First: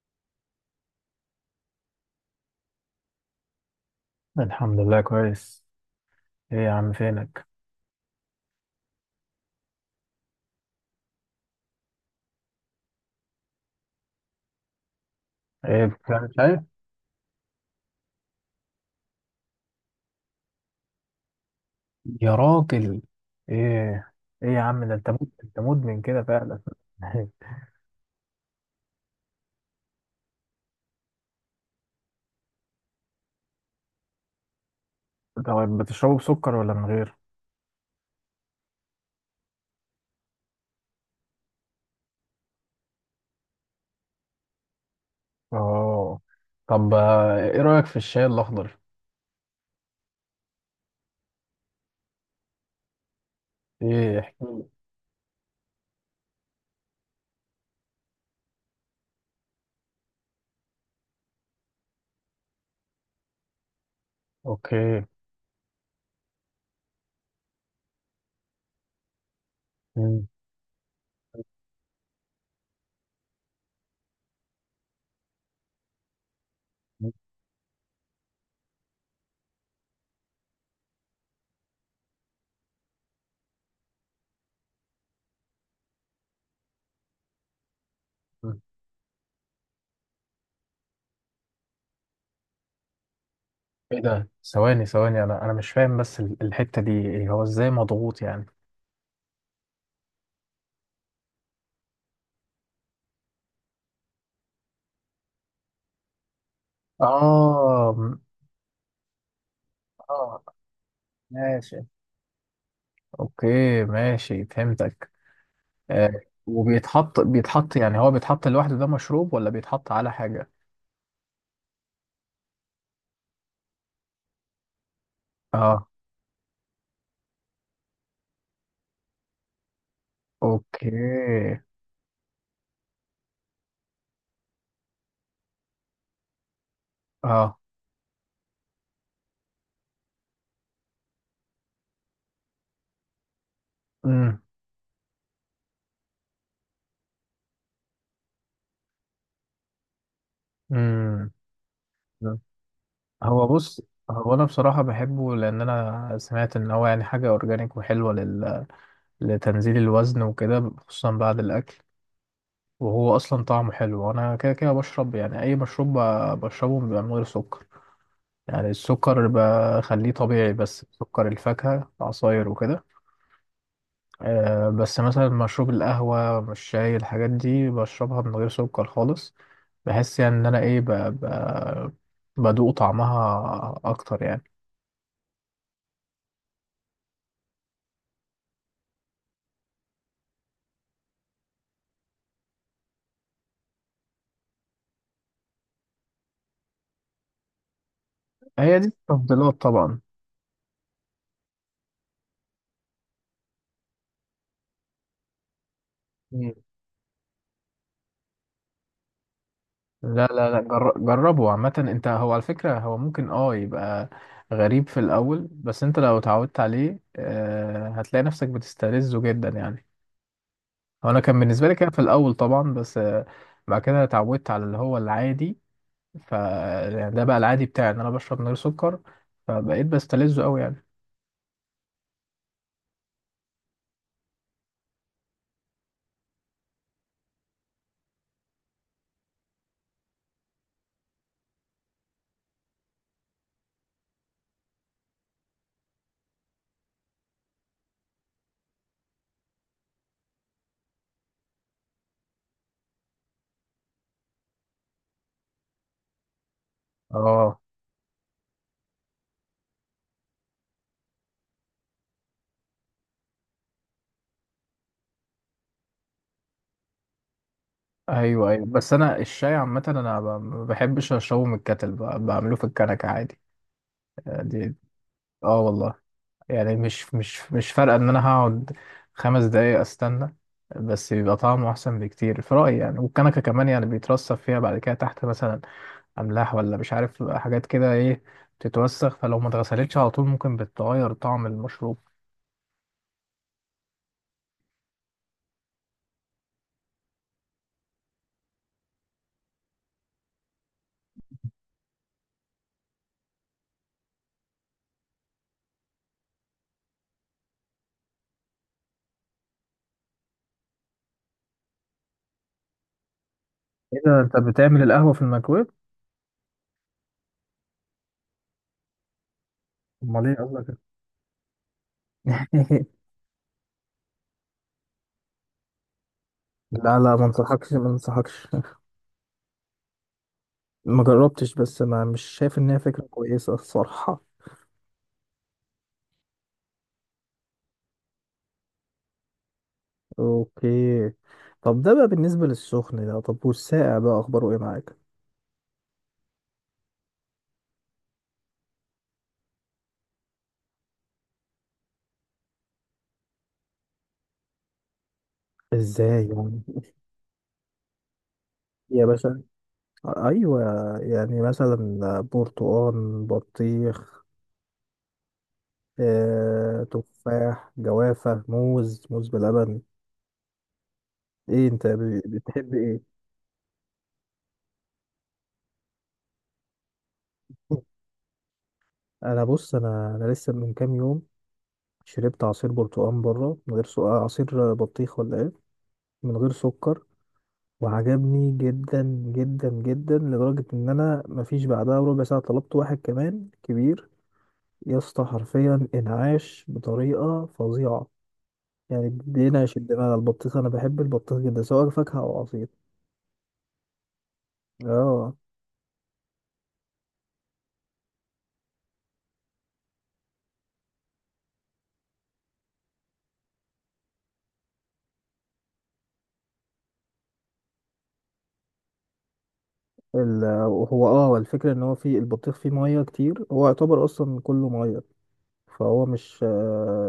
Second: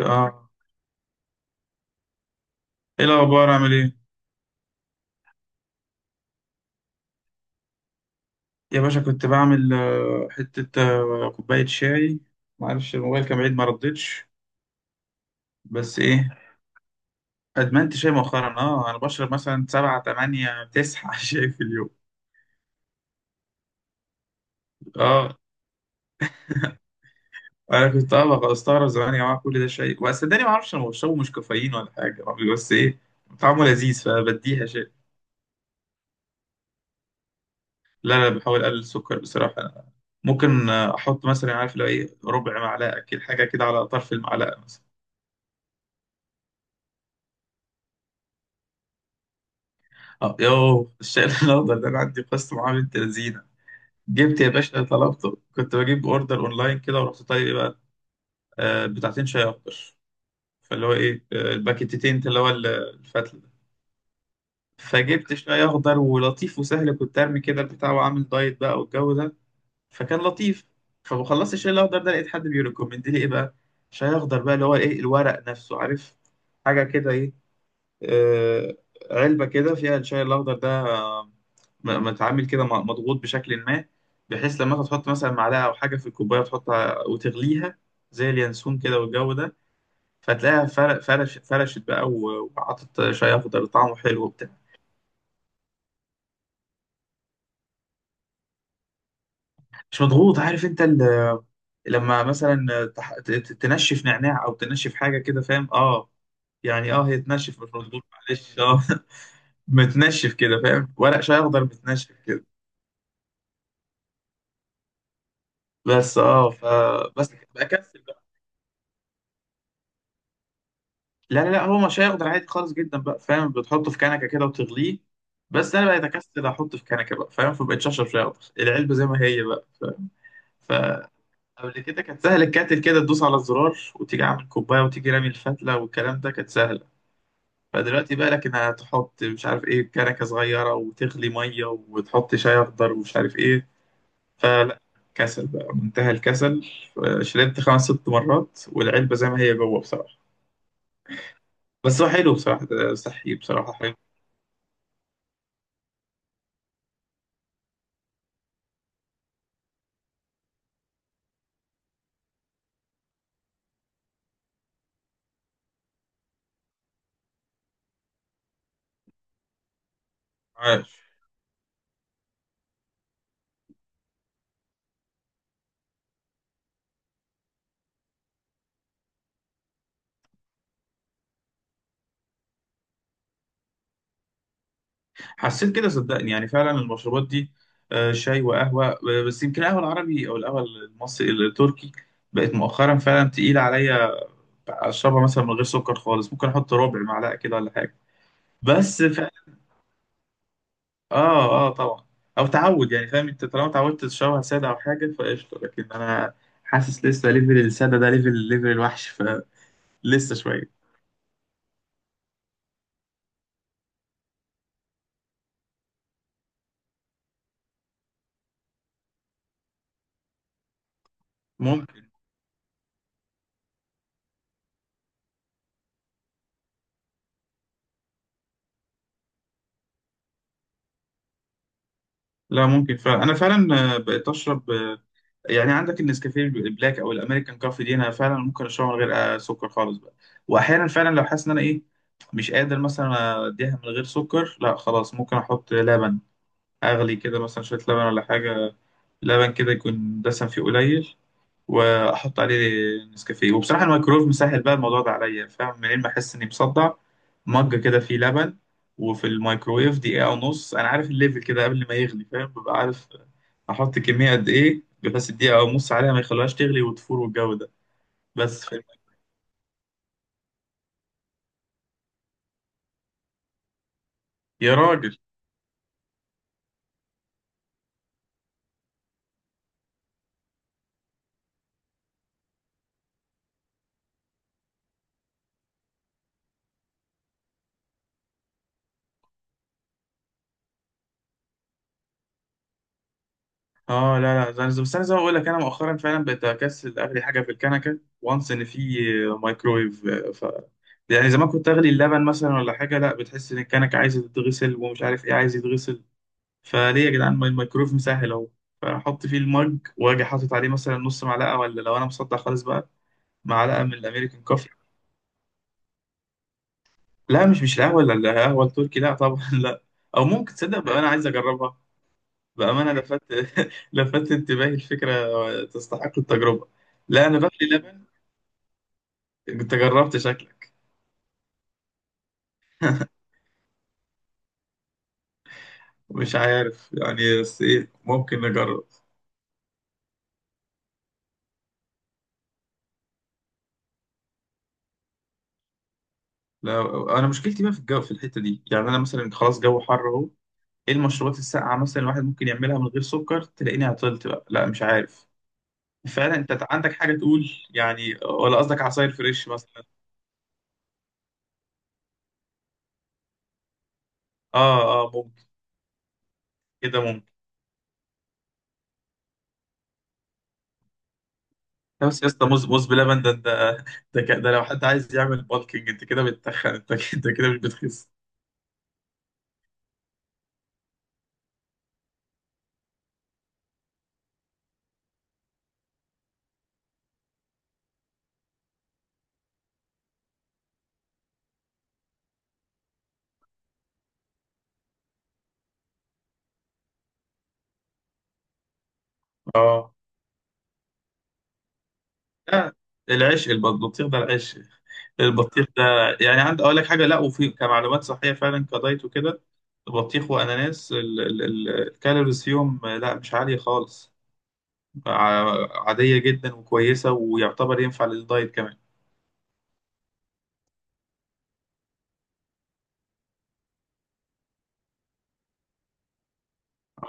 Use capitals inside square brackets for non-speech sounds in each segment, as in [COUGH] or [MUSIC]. اه ايه الاخبار عامل ايه؟ الحمد لله كويس. ايه يا عم فينك؟ يا باشا كنت بعمل حته، كوبايه شاي. معرفش، الموبايل كان بعيد ما ردتش. ايه بس بتعمل ايه، شاي؟ ادمنت شاي مؤخرا، انا بشرب مثلا سبعة تمانية تسعة [LAUGHS] شاي في اليوم. يا راجل، ايه. ايه يا عم، ده اه، انت مدمن كده فعلا. [LAUGHS] انا كنت بقى استغرب زمان يا جماعه كل ده شاي، بس صدقني ما اعرفش، انا بشربه مش كافيين ولا حاجه، بس ايه، طعمه لذيذ فبديها شاي. طب بتشربه بسكر ولا من غير؟ لا لا، بحاول اقلل السكر بصراحه أنا. ممكن احط مثلا، عارف، لو ايه ربع معلقه كده، حاجه كده على طرف المعلقه مثلا. اه. طب، ايه رأيك في الشاي الاخضر؟ اه، يو الشاي [LAUGHS] الاخضر ده انا عندي قصه معاه بنت لذينه. ايه، جبت احكي يا لي. باشا، طلبته كنت بجيب اوردر اونلاين كده، ورحت طيب ايه بقى، آه، بتاعتين شاي اخضر. فاللي هو ايه، آه، الباكيتتين اللي هو الفتله ده. اوكي. فجبت شاي اخضر ولطيف وسهل، كنت ارمي كده البتاع، وعامل دايت بقى والجو ده، فكان مم. لطيف. فخلصت الشاي الاخضر ده، لقيت حد بيريكومند لي ايه بقى، شاي اخضر بقى اللي هو ايه الورق نفسه، عارف، حاجه كده ايه، آه، علبة كده فيها الشاي الأخضر ده، آه، متعامل كده مضغوط بشكل ما، بحيث لما تحط مثلا معلقة أو حاجة في الكوباية تحطها وتغليها زي مم. اليانسون كده والجو ده. فتلاقيها فرق فرشت بقى وعطت شاي أخضر طعمه ايه حلو ده؟ وبتاع. ثواني ثواني، انا مش فاهم، بس الحتة دي إيه؟ هو ازاي مضغوط يعني؟ مش مضغوط عارف أنت لما مثلا تنشف نعناع أو تنشف حاجة كده، فاهم، أه، يعني أه، هي تنشف، مش اه. مضغوط، معلش أه. [LAUGHS] متنشف اه، كده، فاهم، ورق شاي أخضر ماشي، متنشف كده. اوكي، ماشي فهمتك. آه، بس اه، ف، وبيتحط بس بيتحط يعني، بكسل هو بقى. بيتحط لوحده؟ ده مشروب ولا بيتحط على حاجة؟ لا، هو مش هيقدر، عادي خالص جدا بقى، فاهم، بتحطه في كنكه كده وتغليه. بس انا اه، بقيت اكسل احطه في كنكه بقى، فاهم، فبقيت اشرب شاي اخضر العلبه زي ما هي بقى، ف... اوكي، فقبل كده كانت سهل، الكاتل كده تدوس على الزرار وتيجي عامل كوبايه وتيجي رامي الفتله والكلام ده، كانت سهله. اه. فدلوقتي بقى لك انها تحط مش عارف ايه كنكه صغيره وتغلي ميه وتحط شاي اخضر ومش عارف ايه، امم فلا، كسل بقى، منتهى الكسل. شربت خمس ست مرات والعلبه زي ما هي جوه بصراحه. امم بس هو حلو بصراحة، صحي هو بصراحة بص، حلو. هو انا بصراحة بحبه لان انا سمعت ان هو يعني حاجة اورجانيك وحلوة لل... لتنزيل الوزن وكده، خصوصا بعد الاكل. وهو اصلا طعمه حلو، وانا كده كده بشرب، يعني اي مشروب بشربه بيبقى من غير سكر. يعني السكر بخليه طبيعي، بس عاش. سكر الفاكهة، عصاير وكده. بس مثلا مشروب القهوة، الشاي، الحاجات دي بشربها من غير سكر خالص. بحس يعني إن أنا بدوق طعمها أكتر يعني. حسيت كده صدقني، يعني فعلا المشروبات دي، شاي وقهوة، بس يمكن القهوة العربي أو القهوة المصري التركي بقت مؤخرا فعلا تقيلة عليا. أشربها مثلا من غير سكر خالص، ممكن أحط ربع معلقة كده ولا حاجة. هي دي بس فعلا، التفضيلات طبعا. آه آه، طبعا. أو تعود، يعني فاهم أنت، طالما اتعودت تشربها سادة أو حاجة فقشطة، لكن أنا مم. حاسس لسه ليفل السادة ده ليفل ليفل الوحش، لا فلسه لا لا، شوية. جربه عامة. أنت هو على فكرة هو ممكن يبقى غريب في الأول، بس أنت لو اتعودت عليه هتلاقي نفسك بتستلذه جدا يعني. هو أنا كان بالنسبة لي كده في ممكن، الأول طبعا، بس بعد كده اتعودت على اللي هو العادي. ف يعني ده بقى العادي بتاعي، ان انا بشرب من غير سكر، فبقيت بستلذه قوي يعني. لا ممكن فعلا، أنا فعلا بقيت أشرب يعني عندك النسكافيه البلاك او الامريكان كوفي دي، انا فعلا ممكن اشربها من غير سكر خالص بقى. واحيانا فعلا لو حاسس ان انا ايه، مش قادر مثلا اديها من غير سكر، لا خلاص ممكن احط لبن، اغلي كده مثلا شويه لبن ولا حاجه، لبن كده يكون دسم فيه قليل، واحط عليه نسكافيه. وبصراحه الميكرويف مسهل بقى الموضوع ده عليا، فاهم، منين ما احس اني مصدع، اه، مج كده فيه لبن وفي الميكرويف دقيقه ونص. انا عارف الليفل كده قبل ما يغلي، فاهم، ببقى عارف احط كميه قد ايه، بس الدقيقه ونص عليها ما يخلوهاش تغلي وتفور والجو ده. ايوه بس ايوه، فاهم، بس انا الشاي عامه انا ما بحبش اشربه من الكتل، بعمله في الكنكه عادي. آه، يا دي راجل. اه والله، يعني مش فارقه ان انا هقعد 5 دقايق استنى، بس بيبقى طعمه احسن بكتير في رايي يعني. والكنكه كمان يعني بيترصب فيها بعد كده تحت، مثلا املاح، ولا مش عارف حاجات كده ايه، بتتوسخ، فلو ما اتغسلتش على طول ممكن بتغير طعم المشروب. اه، لا لا، زي- بس انا زي ما بقول لك، انا مؤخرا فعلا بقيت اكسل اغلي حاجه في الكنكه، وانس ان في مايكرويف، ف، يعني زمان كنت اغلي اللبن مثلا ولا حاجه، لا بتحس ان الكنكه عايزه تتغسل ومش عارف ايه عايز يتغسل، فليه يا جدعان ما الميكرويف مسهل اهو. فاحط فيه المج، واجي حاطط عليه مثلا نص معلقه، ولا لو انا مصدع خالص بقى معلقه، من ايه ده، انت الامريكان كوفي. بتعمل القهوة في الميكرويف؟ لا، مش القهوه، لا القهوه التركي، لا طبعا [LAUGHS] لا. او امال ايه ممكن قصدك؟ تصدق بقى انا عايز اجربها، بامانه [LAUGHS] لفت [LAUGHS] لفت انتباهي الفكره، تستحق التجربه. لا لا، ما لا انا بقلي انصحكش، ما لبن. انصحكش. انت جربت، شكلك. ما جربتش، بس ما مش شايف ان هي فكرة كويسة الصراحة. مش عارف يعني، بس ايه ممكن نجرب. اوكي. طب ده بقى بالنسبة للسخن، ده طب، والساقع بقى اخباره ايه معاك؟ لا، انا مشكلتي بقى في الجو، في الحته دي، يعني انا مثلا خلاص جو حر اهو، ايه المشروبات الساقعه مثلا الواحد ممكن يعملها من غير سكر، تلاقيني عطلت بقى، لا مش عارف ازاي فعلا، يعني؟ انت عندك حاجه تقول يعني ولا قصدك يا عصاير باشا، فريش مثلا؟ ايوه. يعني مثلا برتقال، بطيخ، اه اه ممكن. كده ممكن. تفاح، جوافة، موز، موز بلبن. ايه انت لا، بس يا اسطى، موز بتحب موز ايه؟ بلبن ده، ده ده, ده لو حد عايز يعمل بالكينج، انت كده بتتخن، انت كده، انت كده مش بتخس. انا بص، انا لسه من كام يوم شربت عصير برتقال بره من غير سكر، عصير بطيخ ولا ايه، من غير سكر. وعجبني جدا جدا جدا، لدرجة ان انا مفيش بعدها ربع ساعة طلبت واحد كمان كبير. يا اسطى، حرفيا انعاش بطريقة فظيعة. يعني بينعش اه. الدماغ البطيخ، انا بحب البطيخ جدا سواء فاكهة او عصير. لا، العيش البطيخ ده، العيش اه. البطيخ ده، يعني عندي اقول لك حاجه، لا وفي كمعلومات صحيه فعلا كدايت وكده، البطيخ واناناس، الكالوريز فيهم لا مش عاليه خالص، عادية جدا وكويسة، ويعتبر ينفع للدايت كمان. ال- هو الفكرة ان هو فيه البطيخ فيه مية كتير، هو يعتبر اصلا كله مية. فهو مش،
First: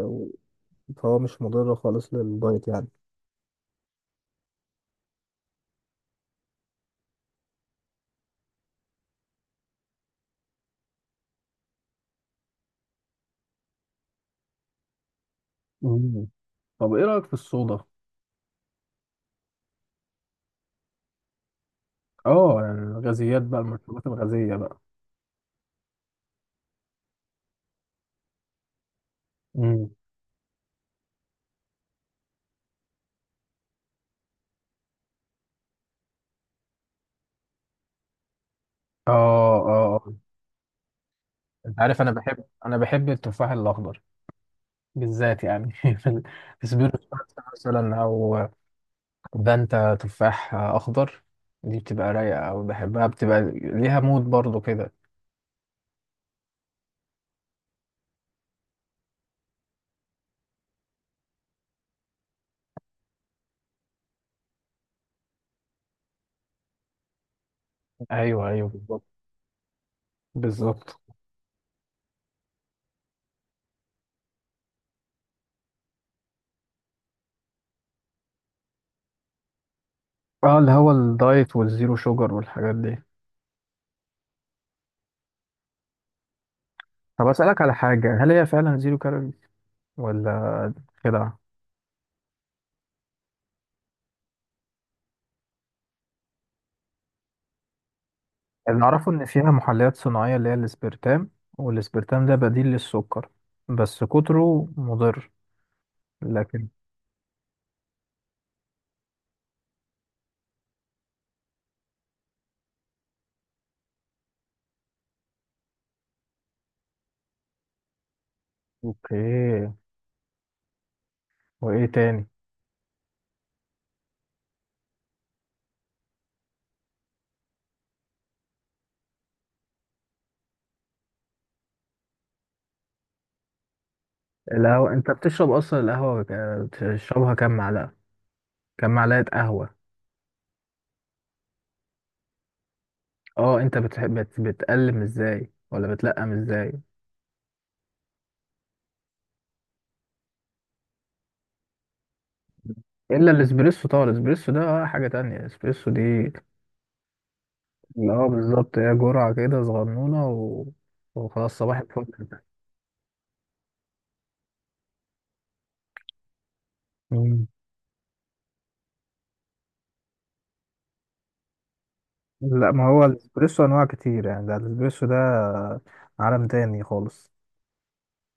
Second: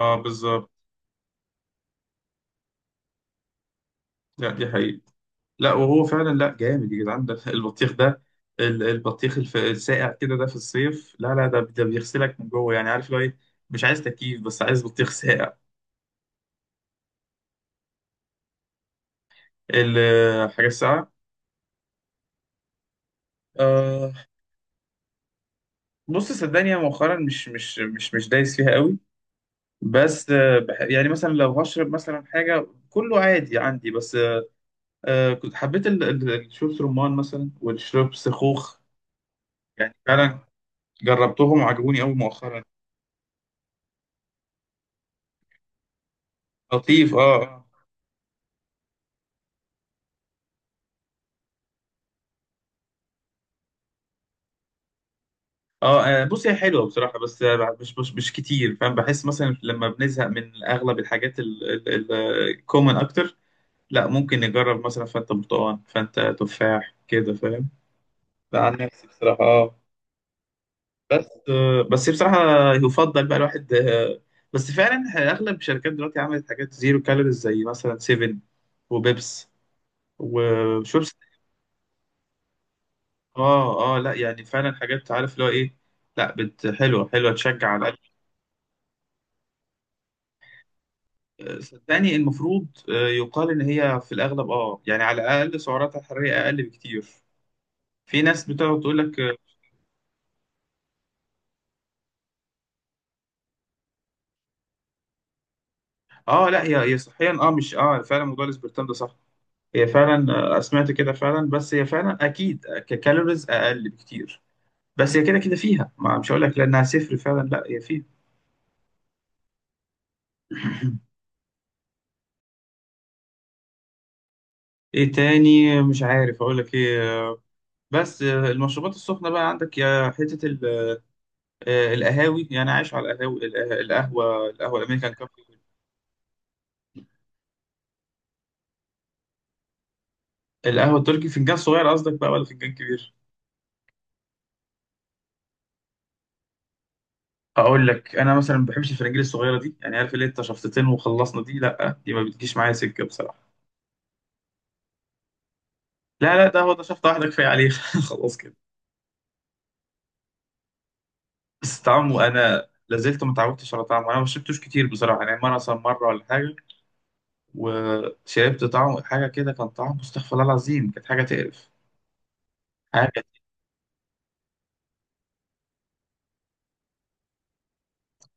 اه بالظبط. فهو مش مضر خالص للدايت يعني. لا دي حقيقة، لا وهو فعلا، لا جامد يا جدعان ده البطيخ ده، البطيخ الساقع كده ده في الصيف، لا لا ده، ده بيغسلك من جوه، يعني عارف لو ايه، مش عايز تكييف بس عايز بطيخ ساقع. مم. طب ايه رأيك في الصودا؟ الحاجة الساقعة، اه، يعني الغازيات بقى، المشروبات آه، الغازية بقى. بص صدقني أنا مؤخرا مش دايس فيها قوي. امم. بس آه، بح-، يعني مثلا لو هشرب مثلا حاجة كله عادي عندي، بس آه كنت حبيت الشرب رمان مثلا والشرب سخوخ، اه يعني اه، آه. فعلا جربتهم انت عارف وعجبوني انا قوي بحب، مؤخرا. انا بحب التفاح الاخضر بالذات يعني. [LAUGHS] في في سبيرو لطيف سباتس اه اه. مثلا، او فانتا تفاح اخضر. دي بتبقى رايقه، او بحبها، بتبقى ليها مود برضو كده. اه، بص هي حلوه بصراحه، بس مش كتير، فاهم، بحس مثلا لما بنزهق من اغلب الحاجات الكومن اكتر، لا ممكن نجرب مثلا فانتا برتقال، فانتا تفاح كده، فاهم. ايوه ده ايوه عن بالظبط. نفسي بصراحه، اه. بالظبط. بس آه، بس بصراحه، يفضل بقى الواحد آه، بس فعلا اغلب الشركات دلوقتي عملت حاجات زيرو كالوريز زي مثلا 7 وبيبس اه، اللي هو وشورس. الدايت والزيرو شوجر والحاجات دي. اه اه، لا يعني فعلا حاجات، عارف اللي هو ايه، لا بت حلوه طب حلوه، اسالك تشجع على على الاقل. حاجه، هل هي فعلا زيرو كالوري ولا كده؟ صدقني المفروض يقال ان هي في الاغلب، اه يعني على الاقل سعراتها الحراريه اقل بكتير. في ناس بتقعد اللي تقول أعرفه لك إن اه، فيها محليات صناعية، اللي هي الإسبرتام، والإسبرتام ده بديل للسكر، بس كتره مضر. لا، لكن. هي هي صحيا اه مش، اه فعلا موضوع الاسبرتام ده صح، هي فعلا سمعت كده فعلا. بس هي فعلا اكيد ككالوريز اقل بكتير، بس هي كده كده فيها، ما مش هقول لك لانها صفر فعلا، لا هي فيها. أوكي. [COUGHS] [LAUGHS] وإيه تاني. ايه تاني، مش عارف اقول لك ايه. بس المشروبات السخنة بقى عندك، يا حتة القهاوي، يعني عايش على القهاوي، القهوة القهوة، أنت الأمريكان كافي. بتشرب أصلا القهوة بتشربها كام معلقة؟ كام معلقة قهوة؟ القهوة التركي فنجان صغير قصدك بقى ولا فنجان كبير؟ أه، أنت بتحب بتقلم إزاي، ولا بتلقم إزاي؟ أقول لك أنا مثلا ما بحبش الفرنجيل الصغيرة دي، يعني عارف اللي أنت شفطتين وخلصنا دي، لأ دي ما بتجيش معايا سكة إلا بصراحة. الإسبريسو طبعا، الإسبريسو ده حاجة تانية، الإسبريسو دي. لا لا ده، هو ده شفطة واحدة كفاية عليه [LAUGHS] أه خلاص كده. بالظبط، هي جرعة كده صغنونة، و... وخلاص، بس صباح طعمه أنا لازلت ما اتعودتش على طعمه، أنا ما شربتوش كتير بصراحة يعني، مرة مثلا، مرة ولا حاجة. الفل. وشربت طعمه حاجة كده، كان طعمه استغفر الله العظيم، كانت حاجة تقرف، لا، ما هو حاجة. الاسبريسو انواع كتير يعني، ده الاسبريسو ده عالم تاني خالص.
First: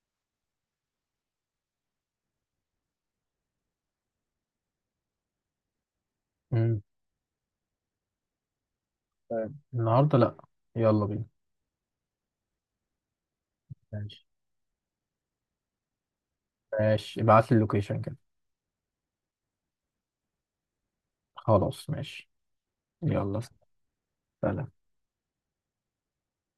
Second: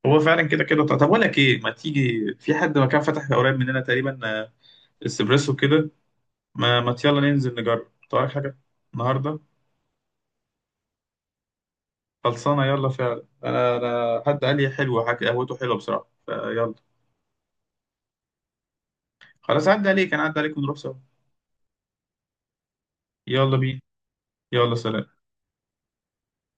هو فعلا كده كده، طب اقول لك ايه، ما تيجي في حد مكان فتح قريب مننا تقريبا، اسبريسو كده. ما مم. ما يلا ننزل نجرب طيب حاجه النهارده. فاهم. النهارده لا، يلا بينا. خلصانه، يلا فعلا، انا ماشي، حد قال لي حلوه، حاجه قهوته حلوه بصراحه، فيلا. ماشي، ابعت لي اللوكيشن كده. خلاص، عدى عليك، انا عدى عليك ونروح سوا. خلاص ماشي. يلا يلا بينا. يلا سلام. سلام.